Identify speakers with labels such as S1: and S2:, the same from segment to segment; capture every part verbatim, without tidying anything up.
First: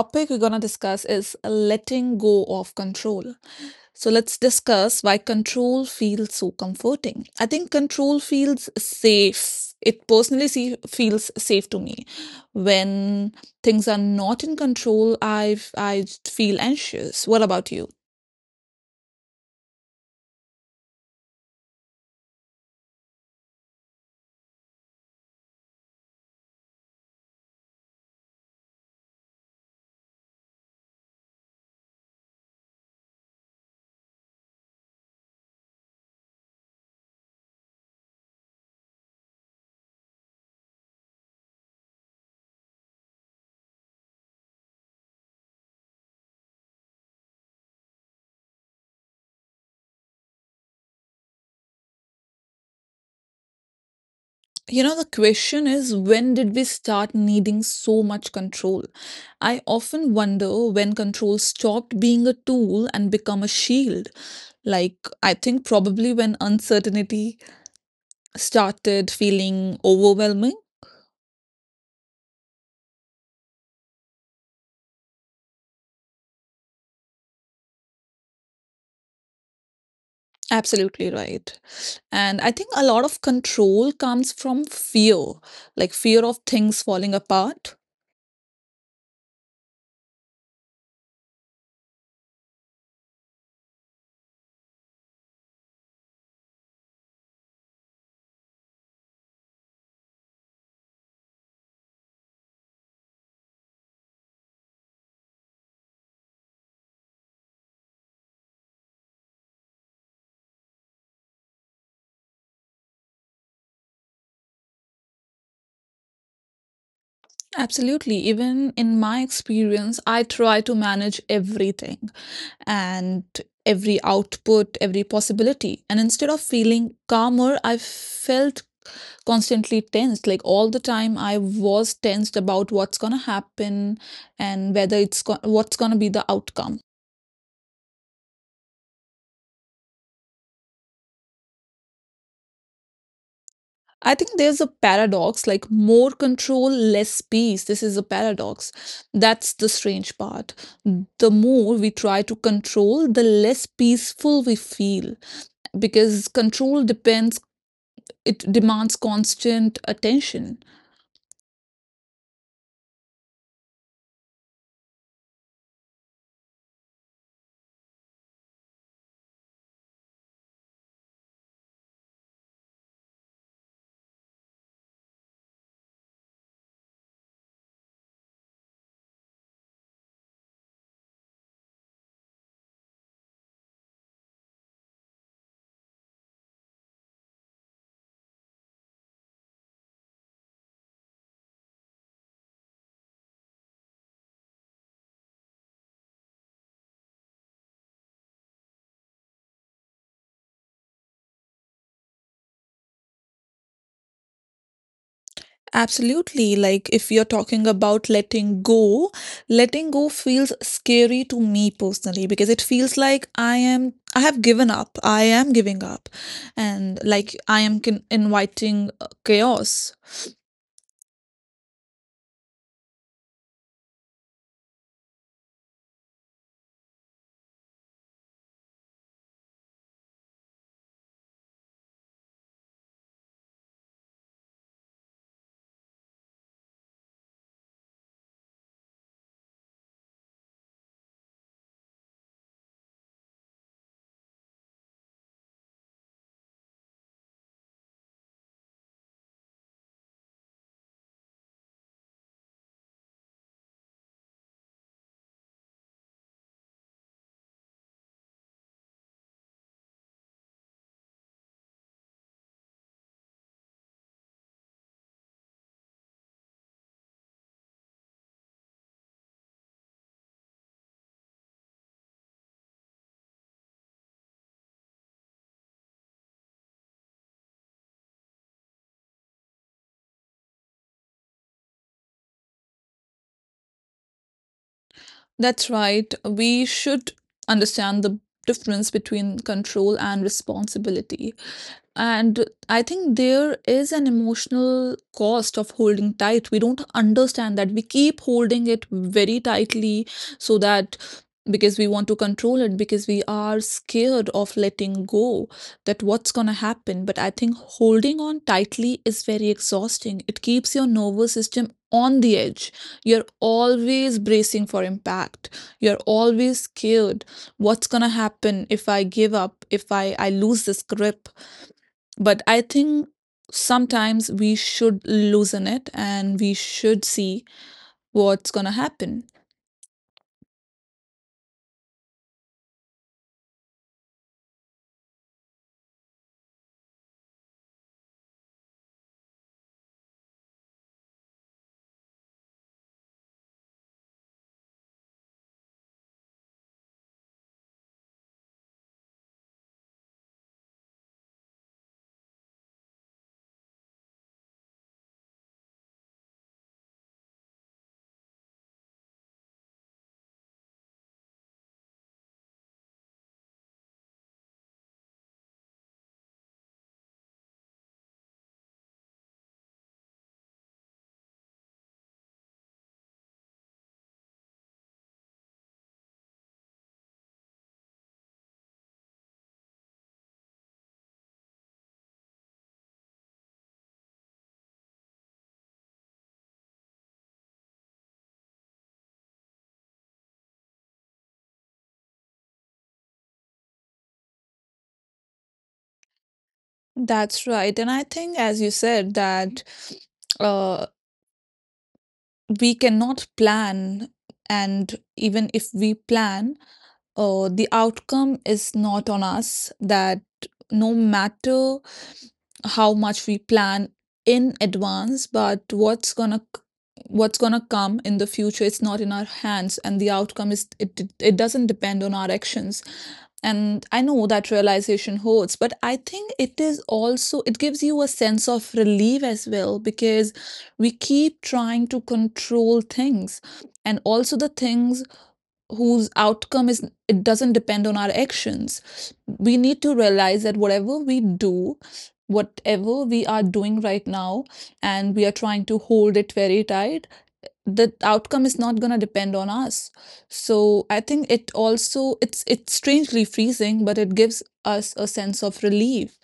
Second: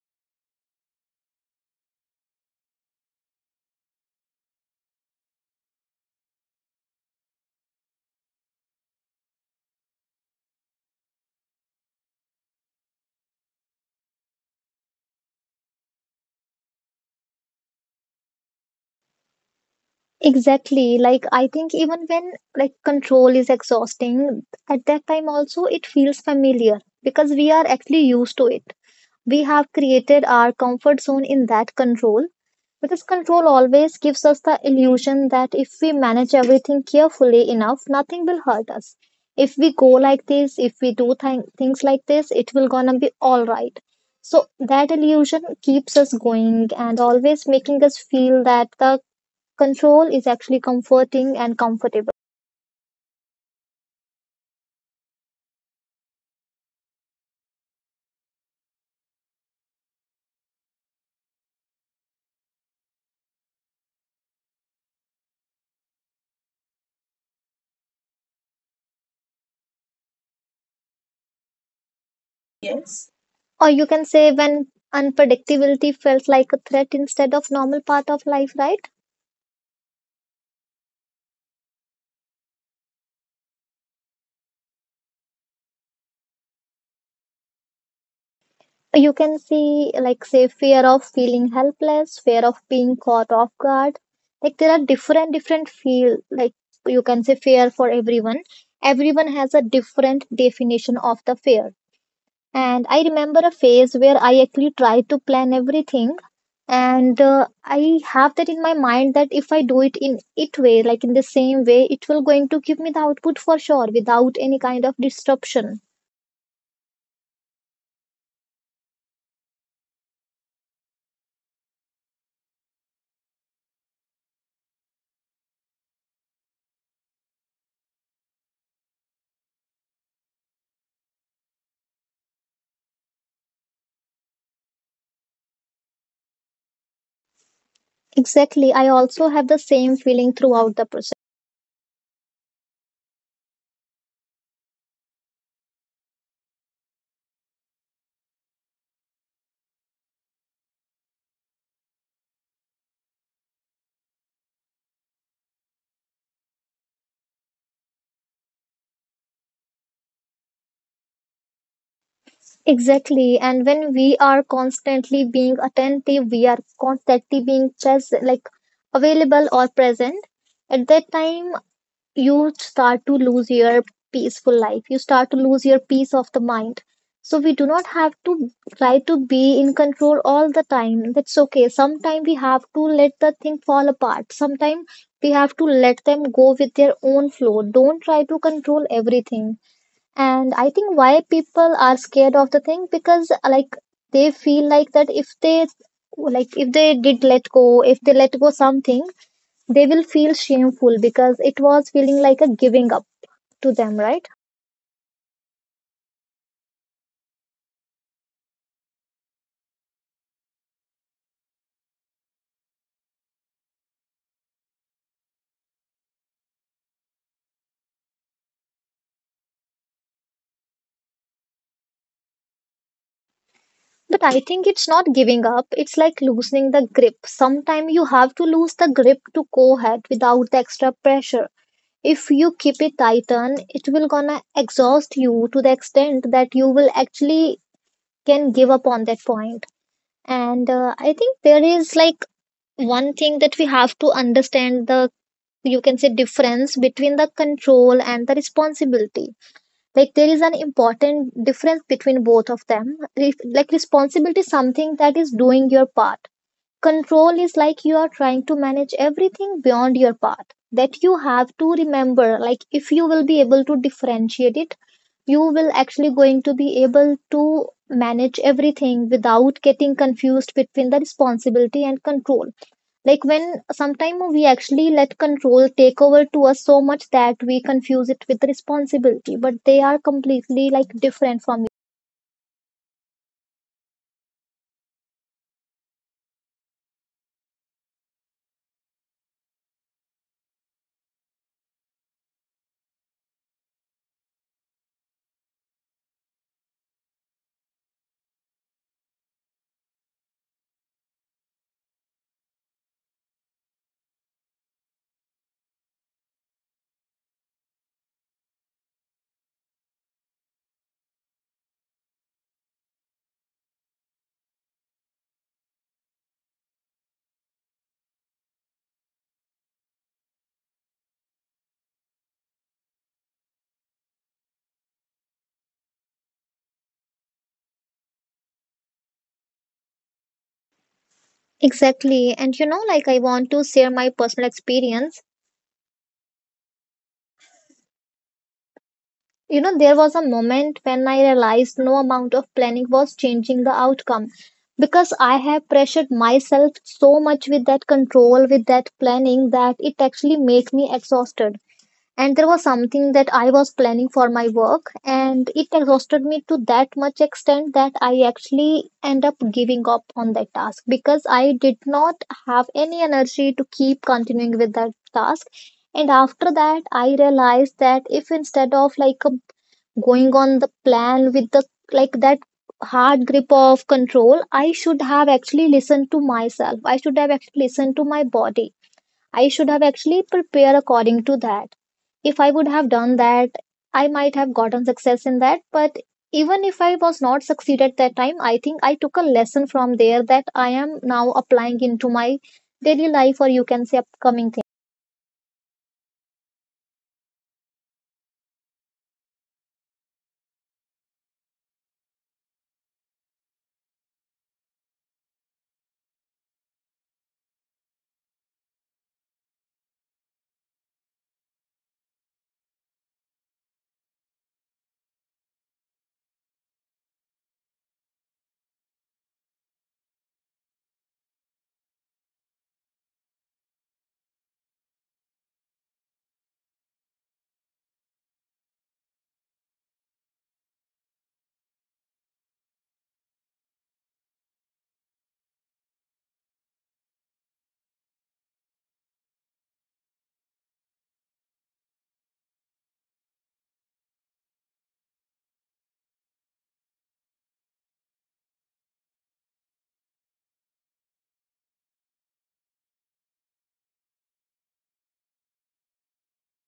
S1: topic we're going to discuss is letting go of control. So, let's discuss why control feels so comforting. I think control feels safe. It personally see, feels safe to me. When things are not in control, I I feel anxious. What about you?
S2: Exactly. Like, I think even when like control is exhausting, at that time also it feels familiar because we are actually used to it. We have created our comfort zone in that control because control always gives us the illusion that if we manage everything carefully enough, nothing will hurt us. If we go like this, if we do th- things like this, it will gonna be all right. So that illusion keeps us going and always making us feel that the control is actually comforting and comfortable.
S1: You know, the question is when did we start needing so much control? I often wonder when control stopped being a tool and become a shield. Like, I think probably when uncertainty started feeling overwhelming.
S2: Or you can say when unpredictability felt like a threat instead of normal part of life, right?
S1: Absolutely right. And I think a lot of control comes from fear, like fear of things falling apart.
S2: You can see like say fear of feeling helpless, fear of being caught off guard. Like there are different different feel like you can say fear for everyone. Everyone has a different definition of the fear. And I remember a phase where I actually tried to plan everything. And uh, I have that in my mind that if I do it in it way, like in the same way, it will going to give me the output for sure without any kind of disruption.
S1: Absolutely. Even in my experience, I try to manage everything and every output, every possibility. And instead of feeling calmer, I felt constantly tensed. Like all the time, I was tensed about what's going to happen and whether it's go- what's going to be the outcome.
S2: Exactly. I also have the same feeling throughout the process.
S1: I think there's a paradox like more control, less peace. This is a paradox. That's the strange part. The more we try to control, the less peaceful we feel because control depends it demands constant attention.
S2: Exactly. And when we are constantly being attentive, we are constantly being present, like available or present. At that time, you start to lose your peaceful life, you start to lose your peace of the mind. So we do not have to try to be in control all the time. That's okay, sometimes we have to let the thing fall apart. Sometimes we have to let them go with their own flow. Don't try to control everything. And I think why people are scared of the thing because like they feel like that if they, like if they did let go, if they let go something, they will feel shameful because it was feeling like a giving up to them, right?
S1: Absolutely. Like, if you're talking about letting go, letting go feels scary to me personally because it feels like I am, I have given up. I am giving up. And like, I am con- inviting uh, chaos.
S2: But I think it's not giving up, it's like loosening the grip. Sometimes you have to lose the grip to go ahead without the extra pressure. If you keep it tighten, it will gonna exhaust you to the extent that you will actually can give up on that point point. And uh, I think there is like one thing that we have to understand, the you can say difference between the control and the responsibility. Like there is an important difference between both of them. Re- like, responsibility is something that is doing your part. Control is like you are trying to manage everything beyond your path, that you have to remember. Like, if you will be able to differentiate it, you will actually going to be able to manage everything without getting confused between the responsibility and control. Like when sometime we actually let control take over to us so much that we confuse it with responsibility, but they are completely like different from.
S1: That's right. We should understand the difference between control and responsibility. And I think there is an emotional cost of holding tight. We don't understand that. We keep holding it very tightly so that because we want to control it, because we are scared of letting go, that what's going to happen. But I think holding on tightly is very exhausting. It keeps your nervous system on the edge. You're always bracing for impact, you're always scared. What's going to happen if I give up, if I, I lose this grip? But I think sometimes we should loosen it and we should see what's going to happen.
S2: Exactly, and you know, like I want to share my personal experience. You know, there was a moment when I realized no amount of planning was changing the outcome because I have pressured myself so much with that control, with that planning, that it actually made me exhausted. And there was something that I was planning for my work, and it exhausted me to that much extent that I actually end up giving up on that task because I did not have any energy to keep continuing with that task. And after that I realized that if instead of like going on the plan with the, like that hard grip of control, I should have actually listened to myself, I should have actually listened to my body, I should have actually prepared according to that. If I would have done that, I might have gotten success in that. But even if I was not succeed at that time, I think I took a lesson from there that I am now applying into my daily life, or you can say upcoming thing.
S1: That's right. And I think, as you said, that uh, we cannot plan. And even if we plan, uh, the outcome is not on us that no matter how much we plan in advance but what's gonna what's gonna come in the future, it's not in our hands, and the outcome is it it it doesn't depend on our actions. And I know that realization hurts, but I think it is also it gives you a sense of relief as well, because we keep trying to control things and also the things whose outcome is it doesn't depend on our actions. We need to realize that whatever we do, whatever we are doing right now, and we are trying to hold it very tight, the outcome is not going to depend on us. So I think it also it's it's strangely freezing, but it gives us a sense of relief.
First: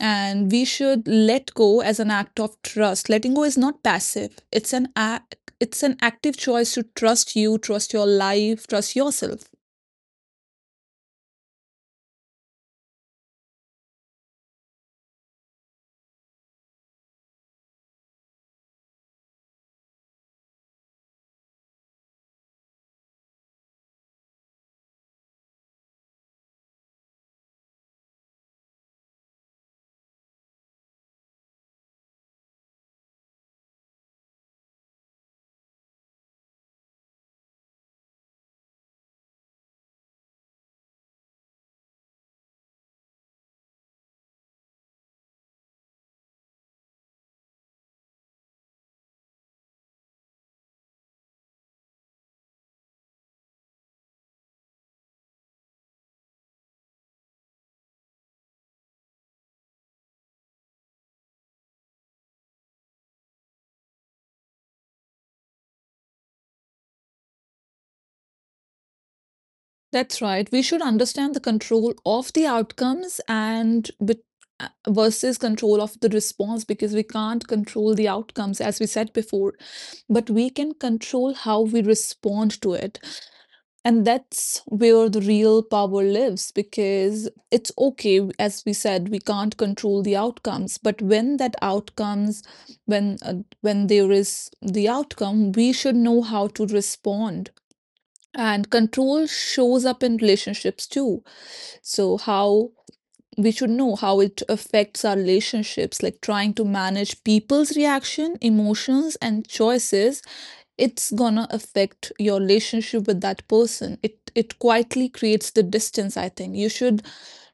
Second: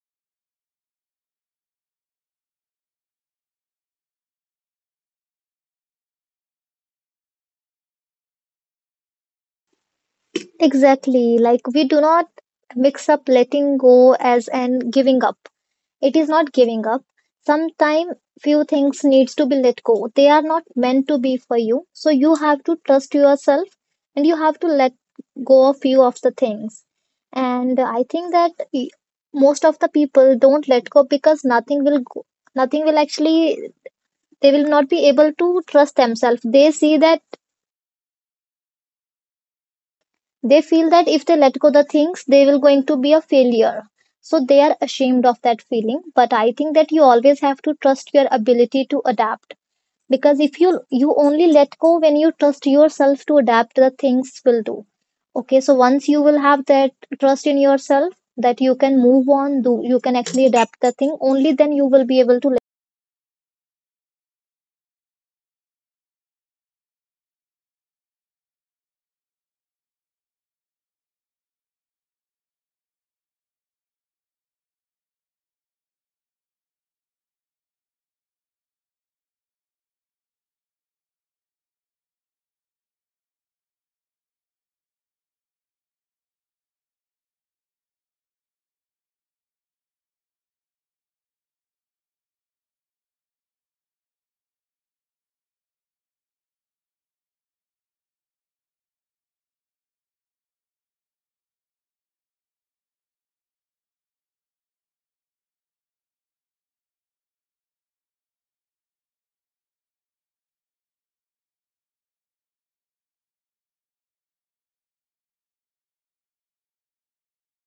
S1: And we should let go as an act of trust. Letting go is not passive, it's an act, it's an active choice to trust you, trust your life, trust yourself.
S2: Exactly, like we do not mix up letting go as and giving up. It is not giving up. Sometimes few things needs to be let go. They are not meant to be for you. So you have to trust yourself and you have to let go of few of the things. And I think that e- most of the people don't let go because nothing will go, nothing will actually, they will not be able to trust themselves. They see that, they feel that if they let go the things, they will going to be a failure. So they are ashamed of that feeling. But I think that you always have to trust your ability to adapt. Because if you you only let go when you trust yourself to adapt the things will do. Okay, so once you will have that trust in yourself that you can move on, do you can actually adapt the thing, only then you will be able to.
S1: That's right. We should understand the control of the outcomes and bet- uh, versus control of the response, because we can't control the outcomes, as we said before, but we can control how we respond to it. And that's where the real power lives, because it's okay, as we said, we can't control the outcomes. But when that outcomes, when uh, when there is the outcome, we should know how to respond. And control shows up in relationships too. So how we should know how it affects our relationships, like trying to manage people's reaction emotions and choices. It's gonna affect your relationship with that person. It it quietly creates the distance. I think you should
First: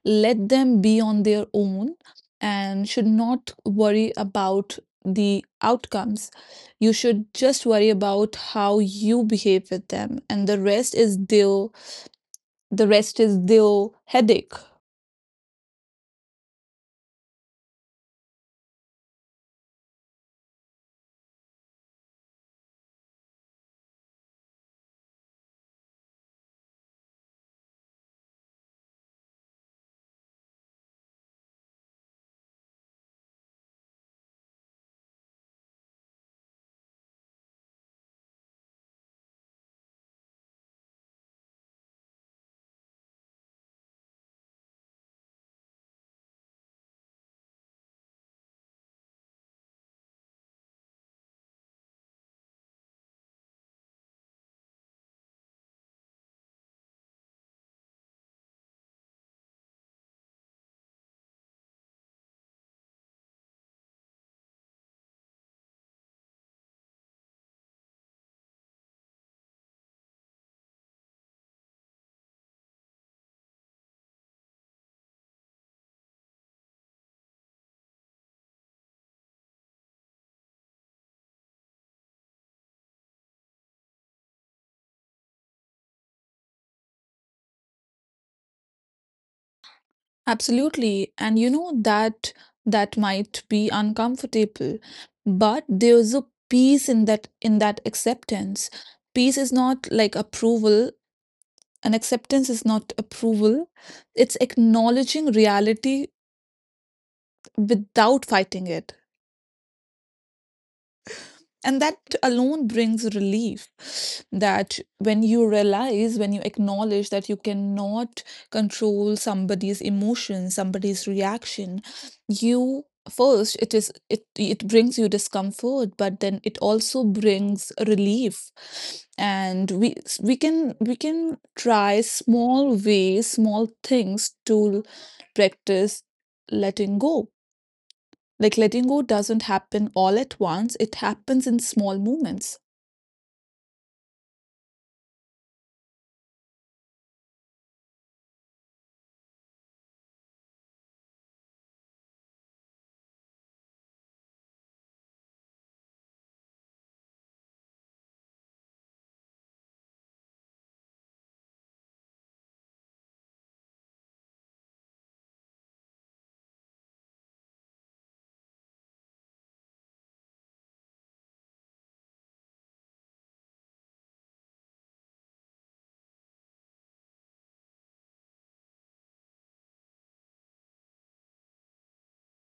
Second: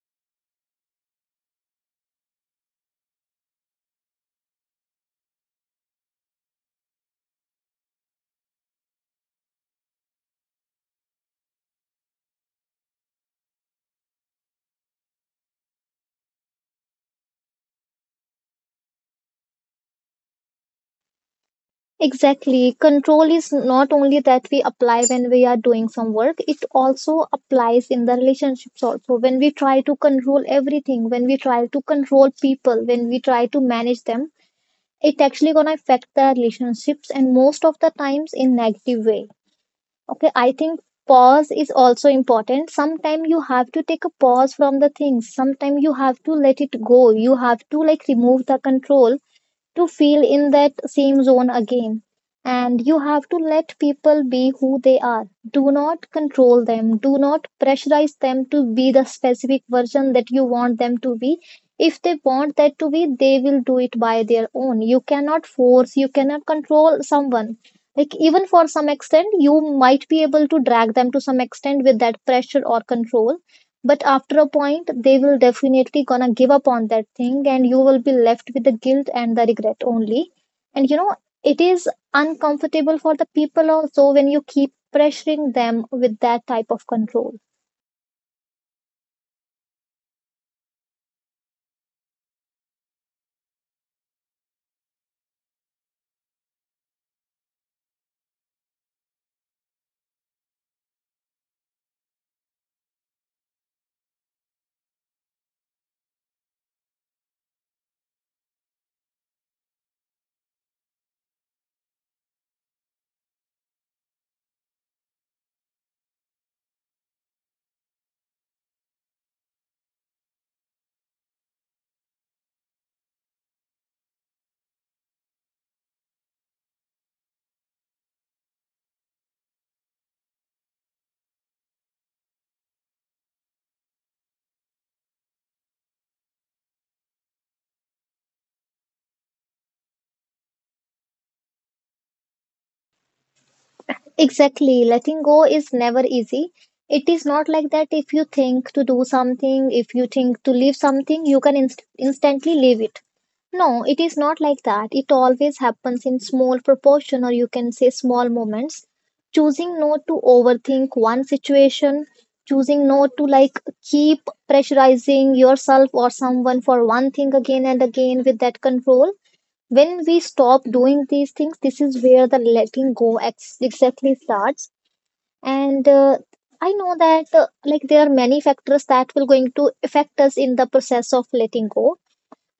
S1: let them be on their own and should not worry about the outcomes. You should just worry about how you behave with them, and the rest is their the rest is their headache.
S2: Exactly. Control is not only that we apply when we are doing some work, it also applies in the relationships also. When we try to control everything, when we try to control people, when we try to manage them, it actually gonna affect the relationships and most of the times in negative way. Okay, I think pause is also important. Sometimes you have to take a pause from the things. Sometimes you have to let it go. You have to like remove the control to feel in that same zone again. And you have to let people be who they are. Do not control them. Do not pressurize them to be the specific version that you want them to be. If they want that to be, they will do it by their own. You cannot force, you cannot control someone. Like, even for some extent, you might be able to drag them to some extent with that pressure or control, but after a point, they will definitely gonna give up on that thing, and you will be left with the guilt and the regret only. And you know, it is uncomfortable for the people also when you keep pressuring them with that type of control.
S1: Absolutely. And you know that that might be uncomfortable, but there's a peace in that in that acceptance. Peace is not like approval, and acceptance is not approval. It's acknowledging reality without fighting it. And that alone brings relief, that when you realize when you acknowledge that you cannot control somebody's emotion, somebody's reaction, you first it is it it brings you discomfort, but then it also brings relief. And we we can we can try small ways, small things to practice letting go. Like letting go doesn't happen all at once, it happens in small moments.
S2: Exactly. Letting go is never easy. It is not like that if you think to do something, if you think to leave something, you can inst- instantly leave it. No, it is not like that. It always happens in small proportion, or you can say small moments. Choosing not to overthink one situation, choosing not to like keep pressurizing yourself or someone for one thing again and again with that control, when we stop doing these things, this is where the letting go ex- exactly starts. And uh, I know that uh, like there are many factors that will going to affect us in the process of letting go,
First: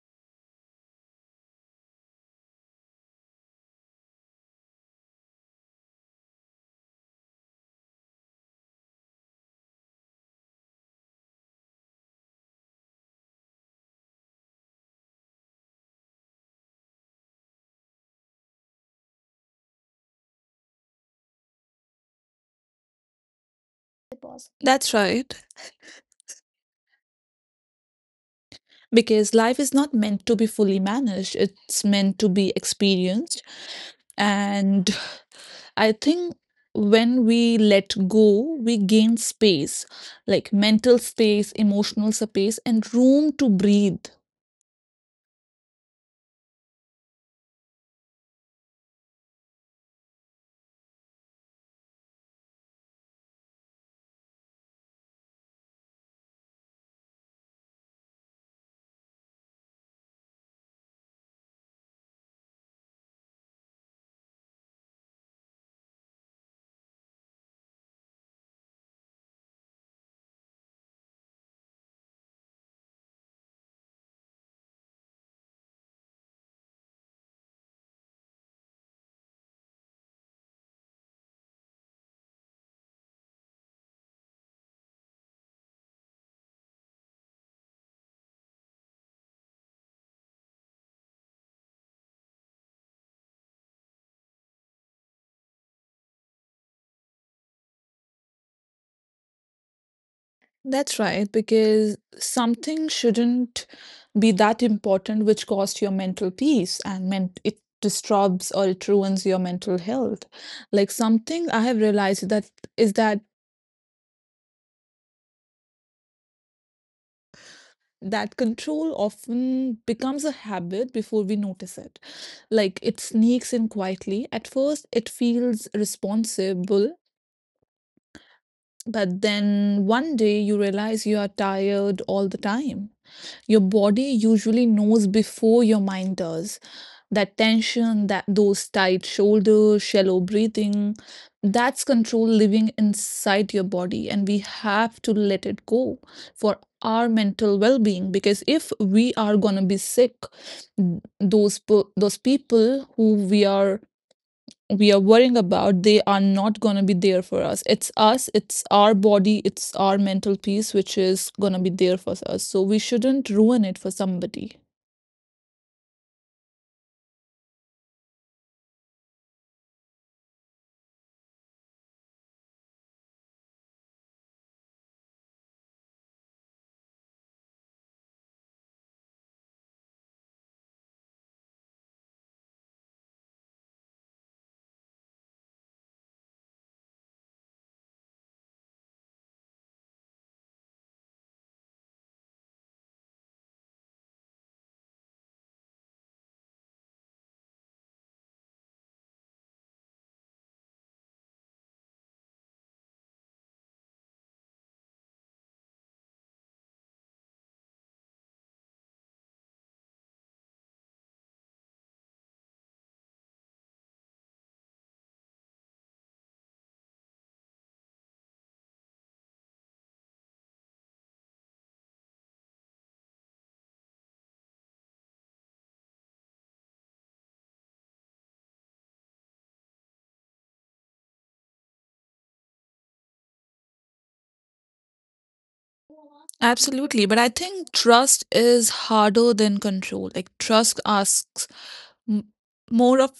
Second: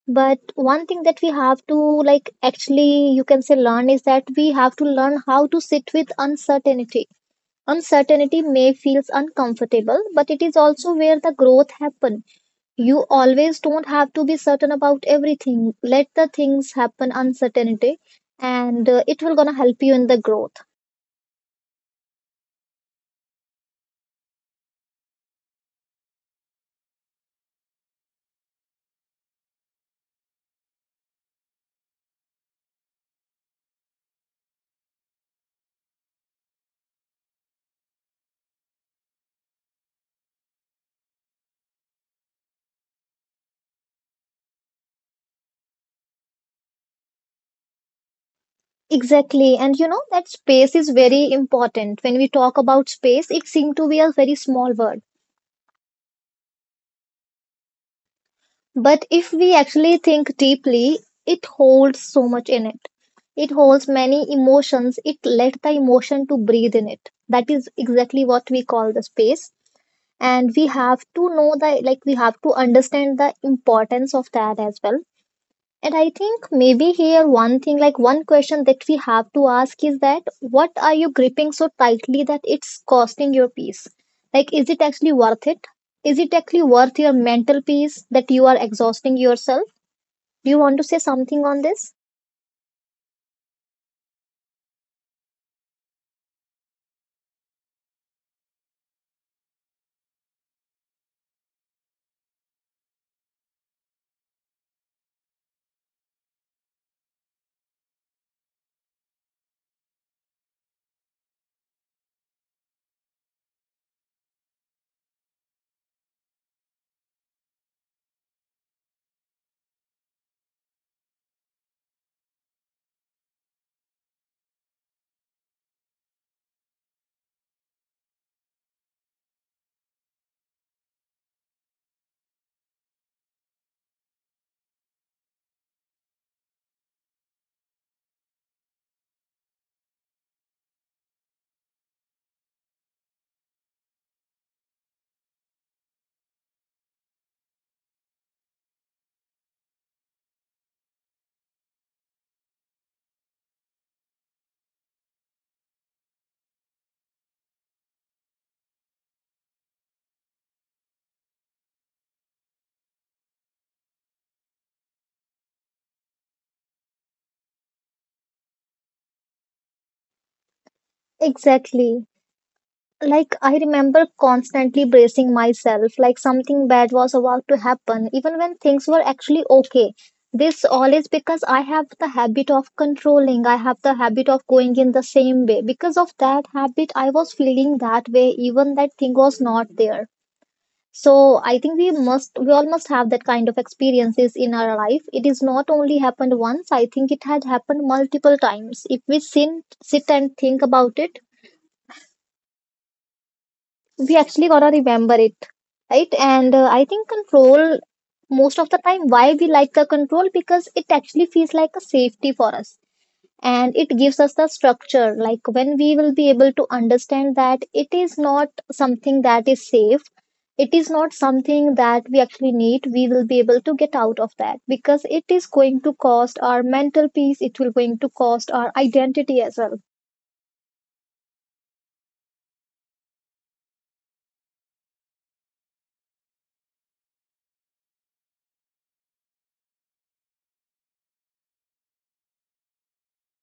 S2: but one thing that we have to like actually you can say learn is that we have to learn how to sit with uncertainty. Uncertainty may feels uncomfortable, but it is also where the growth happens. You always don't have to be certain about everything. Let the things happen uncertainty, and uh, it will gonna help you in the growth.
S1: Pause. That's right. Because life is not meant to be fully managed, it's meant to be experienced. And I think when we let go, we gain space, like mental space, emotional space, and room to breathe.
S2: Exactly. And you know that space is very important. When we talk about space, it seems to be a very small word. But if we actually think deeply, it holds so much in it. It holds many emotions. It let the emotion to breathe in it. That is exactly what we call the space. And we have to know the, like we have to understand the importance of that as well. And I think maybe here one thing, like one question that we have to ask is that what are you gripping so tightly that it's costing your peace? Like, is it actually worth it? Is it actually worth your mental peace that you are exhausting yourself? Do you want to say something on this?
S1: That's right, because something shouldn't be that important which costs your mental peace and meant it disturbs or it ruins your mental health. Like something I have realized that is that that control often becomes a habit before we notice it. Like it sneaks in quietly. At first, it feels responsible, but then one day you realize you are tired all the time. Your body usually knows before your mind does that tension, that those tight shoulders, shallow breathing, that's control living inside your body, and we have to let it go for our mental well-being. Because if we are gonna be sick, n- those po- those people who we are we are worrying about, they are not gonna be there for us. It's us, it's our body, it's our mental peace which is gonna be there for us. So we shouldn't ruin it for somebody.
S2: Exactly. Like, I remember constantly bracing myself like something bad was about to happen even when things were actually okay. This all is because I have the habit of controlling. I have the habit of going in the same way. Because of that habit, I was feeling that way even that thing was not there. So I think we must we all must have that kind of experiences in our life. It is not only happened once. I think it had happened multiple times if we sin, sit and think about it. We actually gotta remember it, right? And uh, I think control, most of the time why we like the control, because it actually feels like a safety for us and it gives us the structure. Like, when we will be able to understand that it is not something that is safe, it is not something that we actually need, we will be able to get out of that, because it is going to cost our mental peace, it will going to cost our identity as well.
S1: Absolutely. But I think trust is harder than control. Like, trust asks m- more of,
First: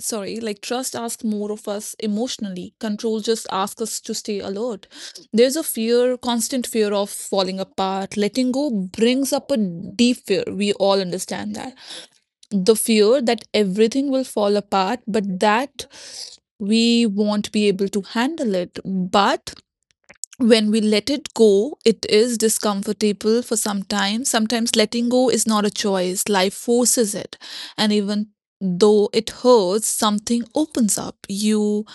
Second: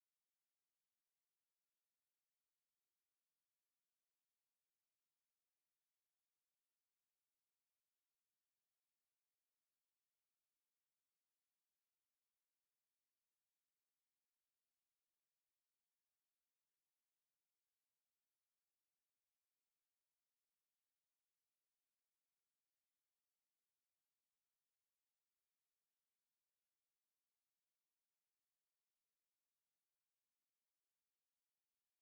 S1: sorry, like, trust asks more of us emotionally. Control just asks us to stay alert. There's a fear, constant fear of falling apart. Letting go brings up a deep fear. We all understand that. The fear that everything will fall apart, but that we won't be able to handle it. But when we let it go, it is discomfortable for some time. Sometimes letting go is not a choice, life forces it. And even though it hurts, something opens up. You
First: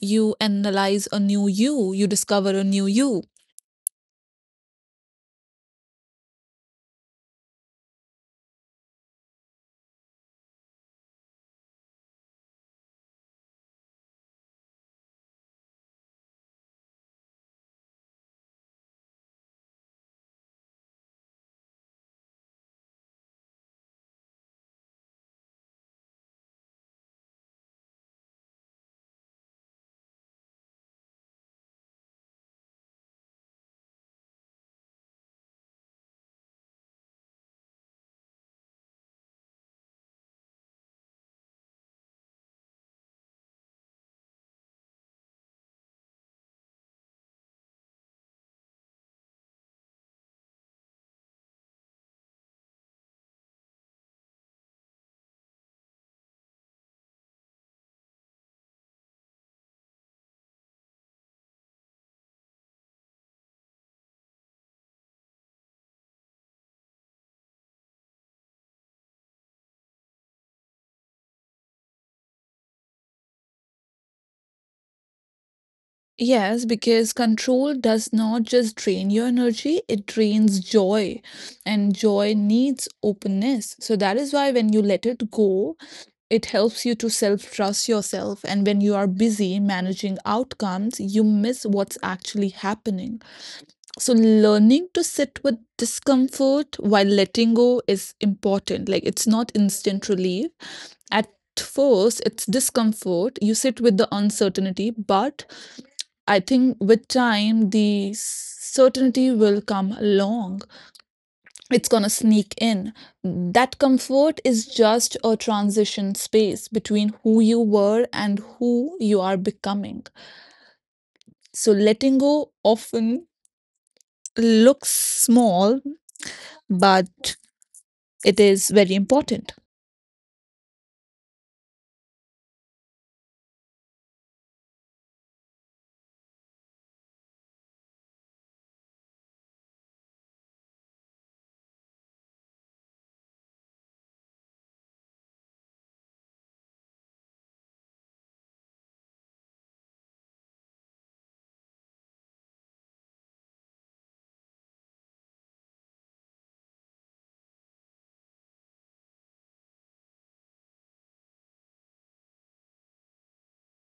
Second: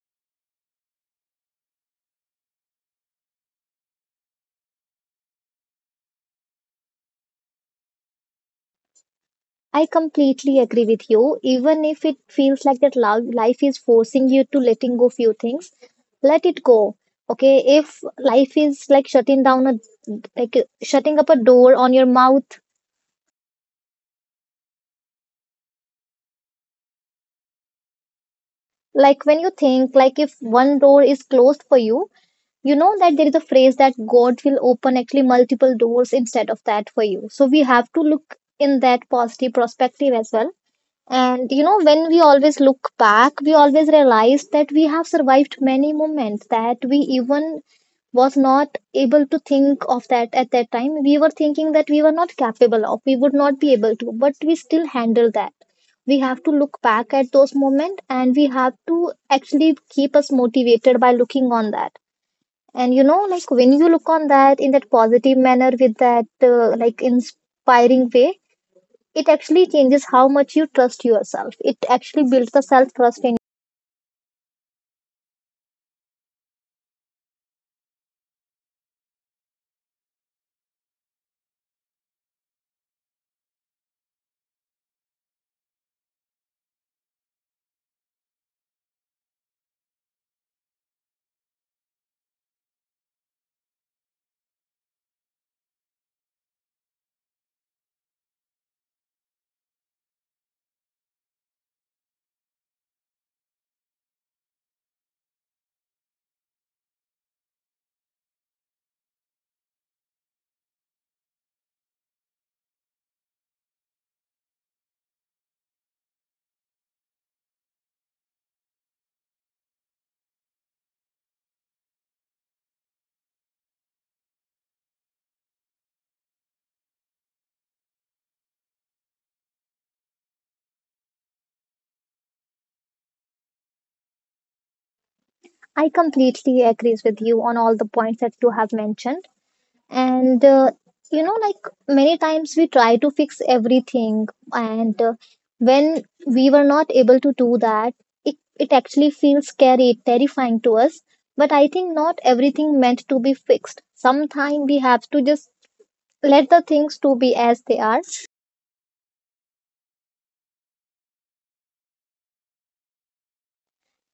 S1: You analyze a new you, you discover a new you.
S2: I completely agree with you. Even if it feels like that lo- life is forcing you to letting go few things, let it go. Okay, if life is like shutting down a, like uh, shutting up a door on your mouth, like when you think like if one door is closed for you, you know that there is a phrase that God will open actually multiple doors instead of that for you. So we have to look in that positive perspective as well. And you know, when we always look back, we always realize that we have survived many moments that we even was not able to think of that at that time. We were thinking that we were not capable of, we would not be able to, but we still handle that. We have to look back at those moments and we have to actually keep us motivated by looking on that. And you know, like when you look on that in that positive manner with that uh, like inspiring way, it actually changes how much you trust yourself. It actually builds the self trust in you.
S1: Yes, because control does not just drain your energy, it drains joy. And joy needs openness. So that is why when you let it go, it helps you to self trust yourself, and when you are busy managing outcomes, you miss what's actually happening. So, learning to sit with discomfort while letting go is important. Like, it's not instant relief. At first, it's discomfort. You sit with the uncertainty, but I think with time, the certainty will come along, it's going to sneak in. That comfort is just a transition space between who you were and who you are becoming. So letting go often looks small, but it is very important.
S2: I completely agrees with you on all the points that you have mentioned. And uh, you know, like many times we try to fix everything, and uh, when we were not able to do that, it it actually feels scary, terrifying to us. But I think not everything meant to be fixed. Sometimes we have to just let the things to be as they are.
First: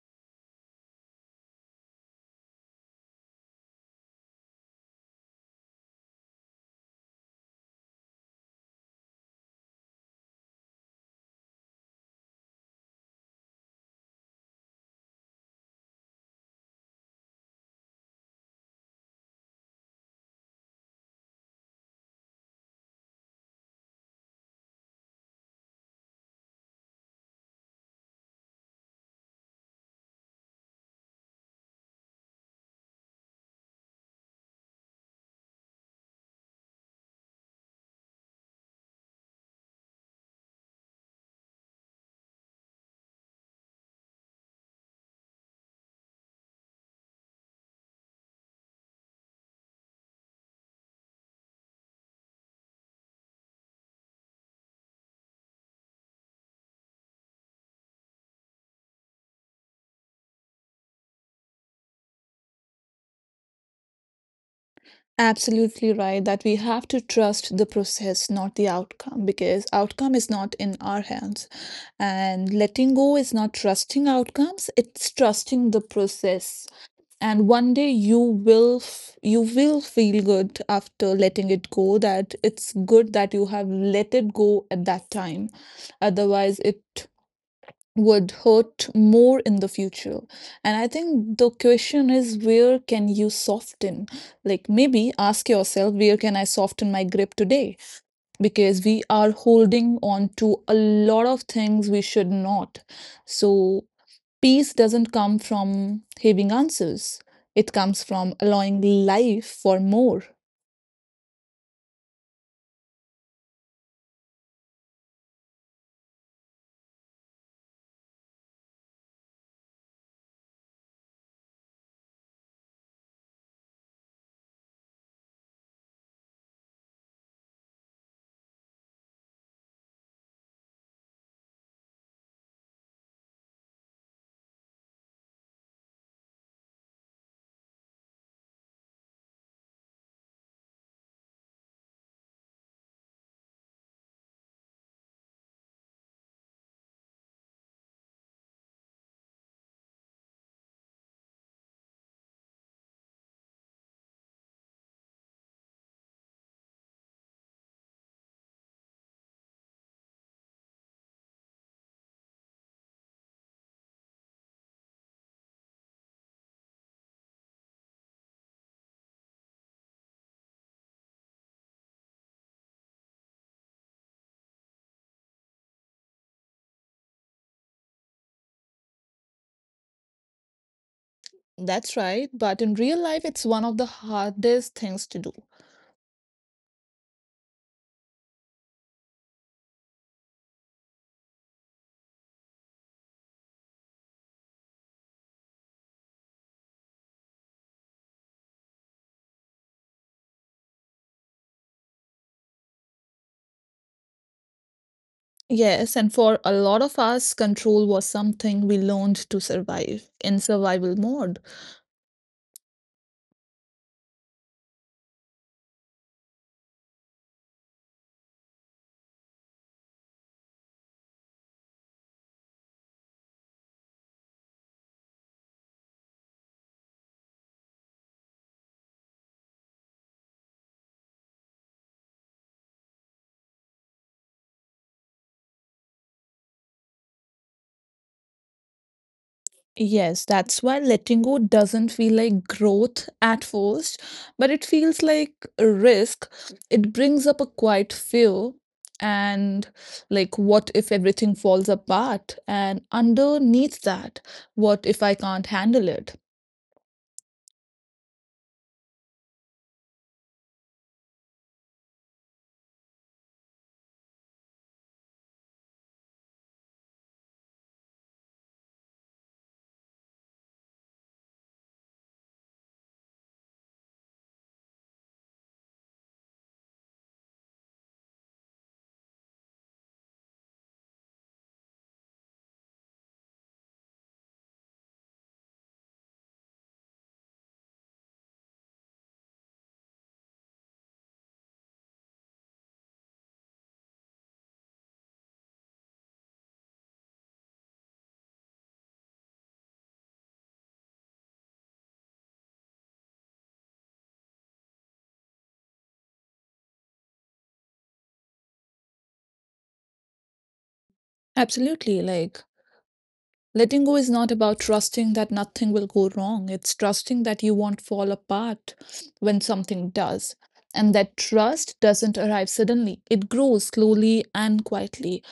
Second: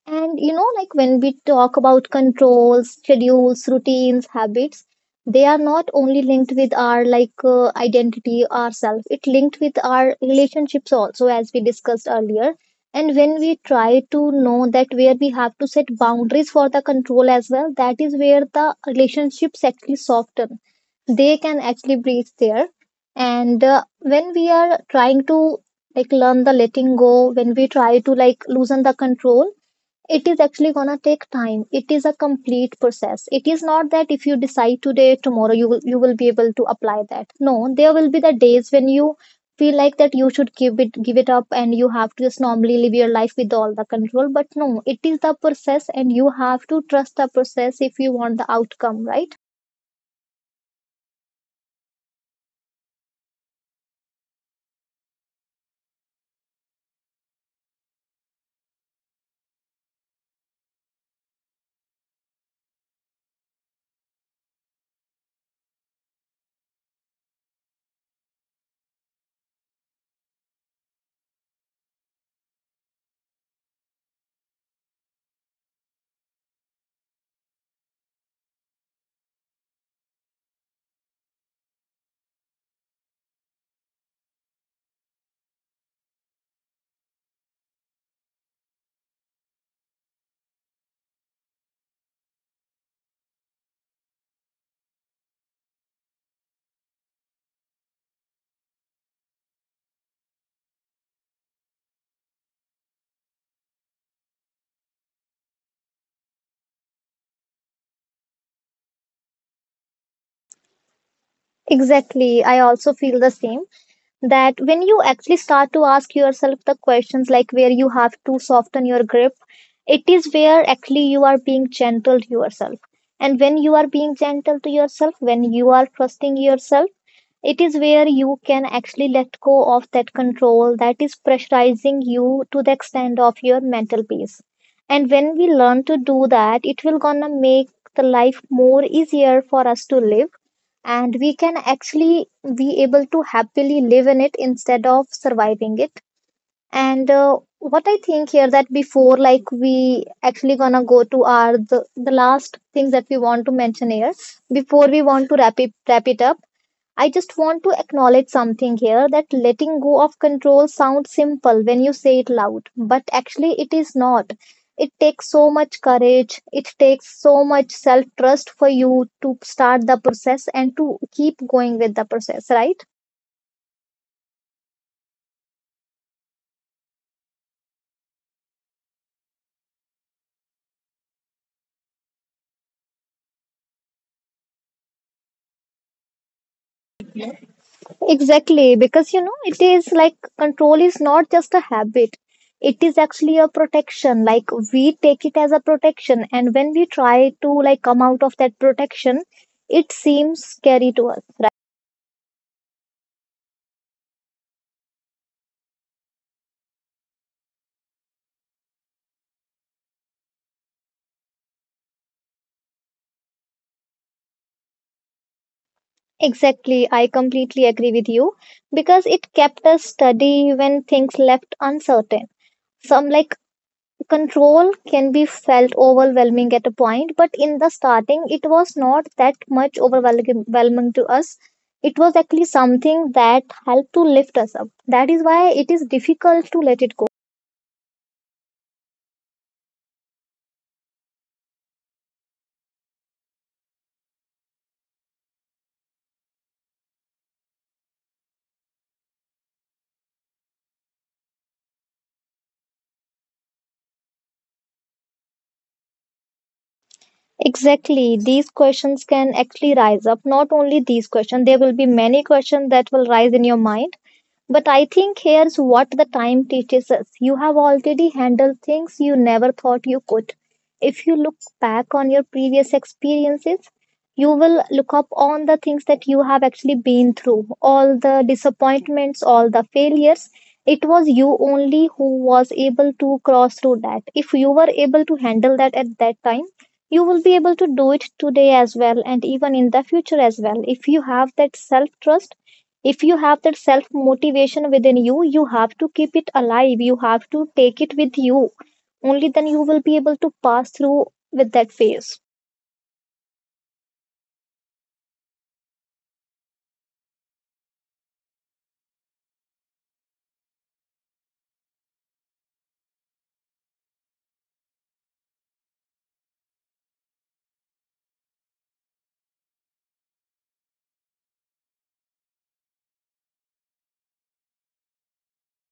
S2: And you know, like when we talk about controls, schedules, routines, habits, they are not only linked with our like uh, identity, ourself. It linked with our relationships also, as we discussed earlier. And when we try to know that where we have to set boundaries for the control as well, that is where the relationships actually soften. They can actually breathe there. And uh, when we are trying to like learn the letting go, when we try to like loosen the control, it is actually going to take time. It is a complete process. It is not that if you decide today tomorrow you will you will be able to apply that. No, there will be the days when you feel like that you should give it give it up and you have to just normally live your life with all the control. But no, it is the process and you have to trust the process if you want the outcome, right?
S1: Absolutely right that we have to trust the process, not the outcome, because outcome is not in our hands. And letting go is not trusting outcomes, it's trusting the process. And one day you will f- you will feel good after letting it go, that it's good that you have let it go at that time, otherwise it would hurt more in the future. And I think the question is where can you soften. Like maybe ask yourself, where can I soften my grip today, because we are holding on to a lot of things we should not. So, peace doesn't come from having answers, it comes from allowing life for more.
S2: Exactly, I also feel the same. That when you actually start to ask yourself the questions like where you have to soften your grip, it is where actually you are being gentle to yourself. And when you are being gentle to yourself, when you are trusting yourself, it is where you can actually let go of that control that is pressurizing you to the extent of your mental peace. And when we learn to do that, it will gonna make the life more easier for us to live, and we can actually be able to happily live in it instead of surviving it. And uh, what I think here that before like we actually gonna go to our the, the last things that we want to mention here, before we want to wrap it wrap it up, I just want to acknowledge something here that letting go of control sounds simple when you say it loud, but actually it is not. It takes so much courage, it takes so much self trust for you to start the process and to keep going with the process, right?
S1: That's right, but in real life, it's one of the hardest things to do.
S2: Exactly, because you know, it is like control is not just a habit. It is actually a protection. Like, we take it as a protection, and when we try to like come out of that protection, it seems scary to us.
S1: Yes, and for a lot of us, control was something we learned to survive in survival mode.
S2: Exactly, I completely agree with you, because it kept us steady when things left uncertain. Some like control can be felt overwhelming at a point, but in the starting, it was not that much overwhelming to us. It was actually something that helped to lift us up. That is why it is difficult to let it go.
S1: Yes, that's why letting go doesn't feel like growth at first, but it feels like a risk. It brings up a quiet fear, and like what if everything falls apart? And underneath that, what if I can't handle it?
S2: Exactly, these questions can actually rise up. Not only these questions, there will be many questions that will rise in your mind. But I think here's what the time teaches us. You have already handled things you never thought you could. If you look back on your previous experiences, you will look up on the things that you have actually been through, all the disappointments, all the failures. It was you only who was able to cross through that. If you were able to handle that at that time, you will be able to do it today as well and even in the future as well. If you have that self trust, if you have that self motivation within you, you have to keep it alive, you have to take it with you. Only then you will be able to pass through with that phase.
S1: Absolutely. Like letting go is not about trusting that nothing will go wrong. It's trusting that you won't fall apart when something does. And that trust doesn't arrive suddenly, it grows slowly and quietly.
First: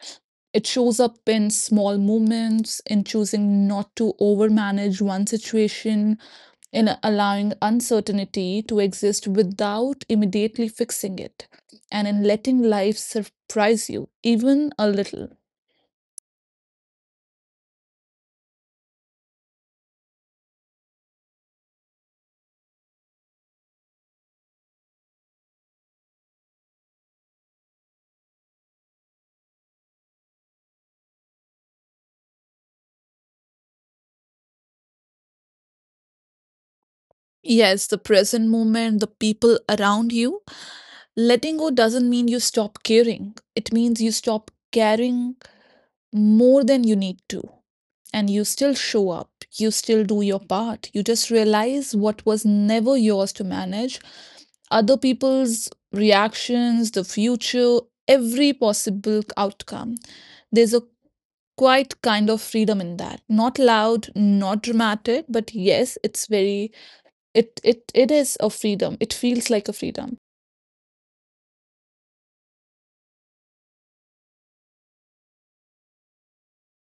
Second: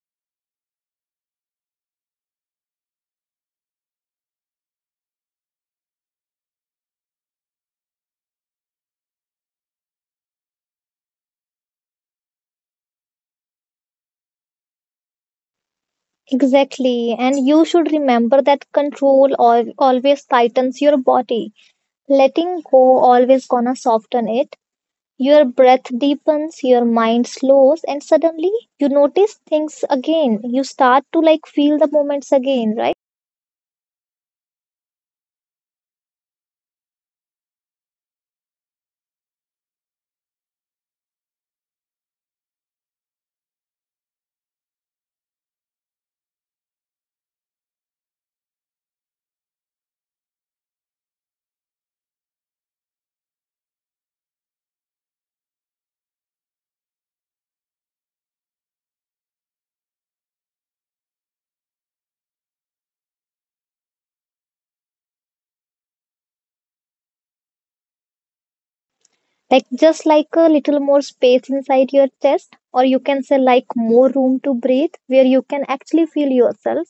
S1: It shows up in small moments, in choosing not to overmanage one situation, in allowing uncertainty to exist without immediately fixing it, and in letting life surprise you, even a little.
S2: Exactly, and you should remember that control al- always tightens your body. Letting go always gonna soften it. Your breath deepens, your mind slows, and suddenly you notice things again, you start to like feel the moments again, right?
S1: Yes, the present moment, the people around you. Letting go doesn't mean you stop caring. It means you stop caring more than you need to. And you still show up. You still do your part. You just realize what was never yours to manage. Other people's reactions, the future, every possible outcome. There's a quite kind of freedom in that. Not loud, not dramatic, but yes, it's very it it it is a freedom. It feels
S2: Like
S1: like a
S2: just
S1: freedom.
S2: like a little more space inside your chest, or you can say like more room to breathe where you can actually feel yourself.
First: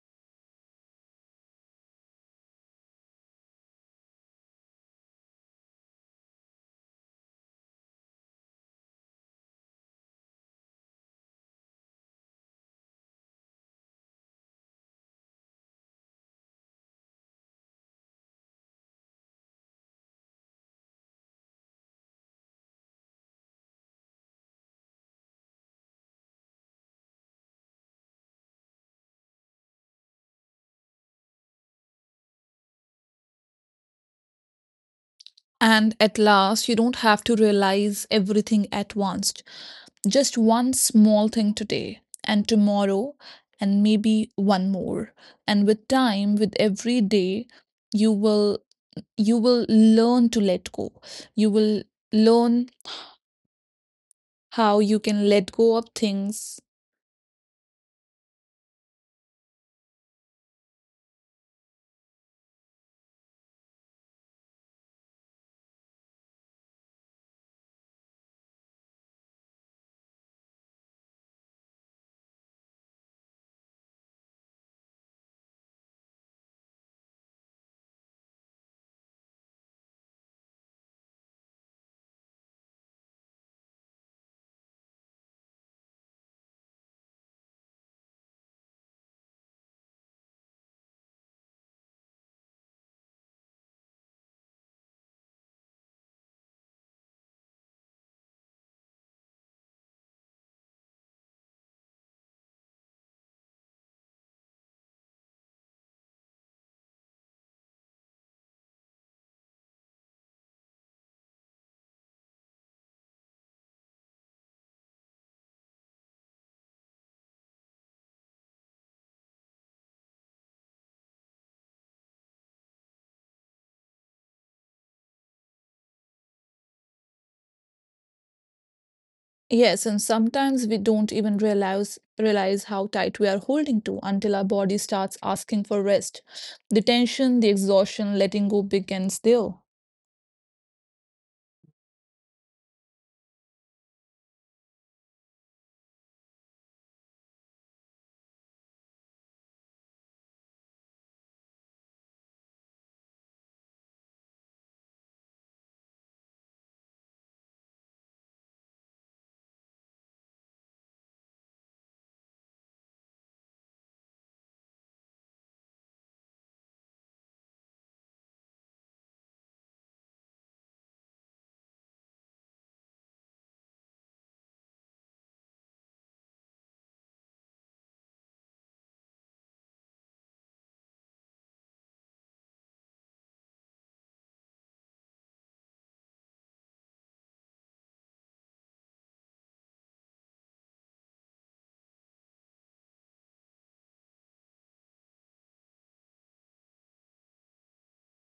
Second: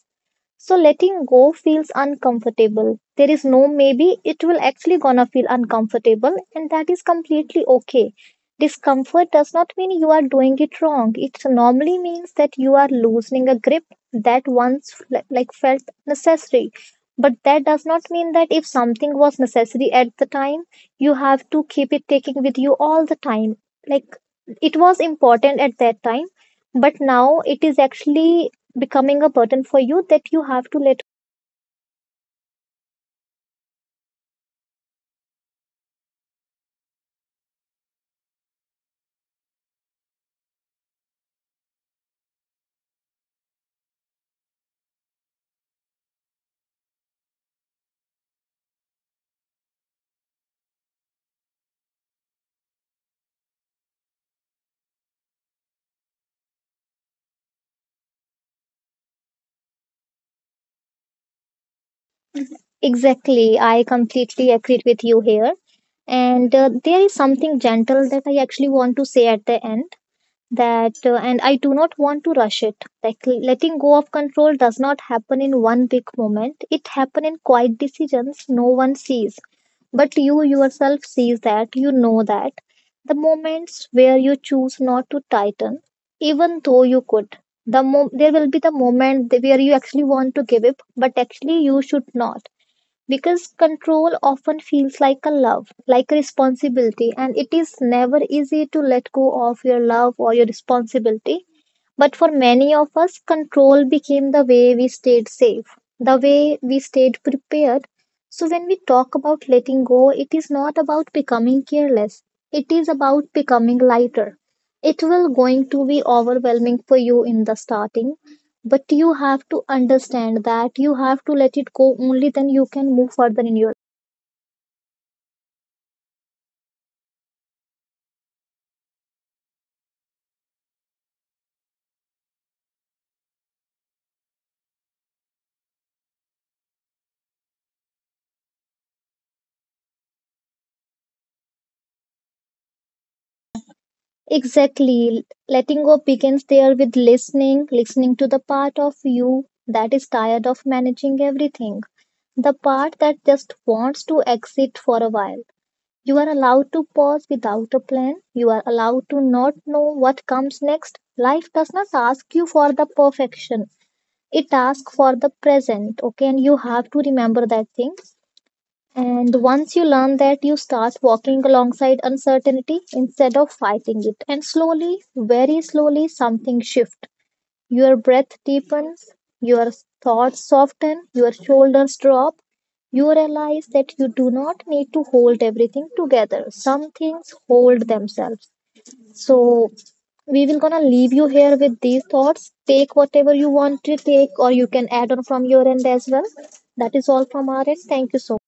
S2: So letting go feels uncomfortable. There is no maybe, it will actually gonna feel uncomfortable, and that is completely okay. Discomfort does not mean you are doing it wrong. It normally means that you are loosening a grip that once fle- like felt necessary. But that does not mean that if something was necessary at the time, you have to keep it taking with you all the time. Like, it was important at that time, but now it is actually becoming a burden for you that you have to let.
S1: And at last, you don't have to realize everything at once. Just one small thing today, and tomorrow, and maybe one more. And with time, with every day, you will you will learn to let go. You will learn how you can let go of things.
S2: Exactly, I completely agree with you here. And uh, there is something gentle that I actually want to say at the end, that uh, and I do not want to rush it. Like, l- letting go of control does not happen in one big moment. It happen in quiet decisions no one sees, but you yourself sees, that you know that the moments where you choose not to tighten, even though you could, the mo- there will be the moment th- where you actually want to give up but actually you should not. Because control often feels like a love, like a responsibility, and it is never easy to let go of your love or your responsibility. But for many of us, control became the way we stayed safe, the way we stayed prepared. So when we talk about letting go, it is not about becoming careless. It is about becoming lighter. It will going to be overwhelming for you in the starting, but you have to understand that you have to let it go, only then you can move further in your.
S1: Yes, and sometimes we don't even realize realize how tight we are holding to until our body starts asking for rest. The tension, the exhaustion, letting go begins there.
S2: Exactly. Letting go begins there with listening, listening to the part of you that is tired of managing everything. The part that just wants to exit for a while. You are allowed to pause without a plan. You are allowed to not know what comes next. Life does not ask you for the perfection. It asks for the present, okay? And you have to remember that thing. And once you learn that, you start walking alongside uncertainty instead of fighting it. And slowly, very slowly, something shifts. Your breath deepens, your thoughts soften, your shoulders drop. You realize that you do not need to hold everything together. Some things hold themselves. So we will gonna leave you here with these thoughts. Take whatever you want to take, or you can add on from your end as well. That is all from our end. Thank you so much.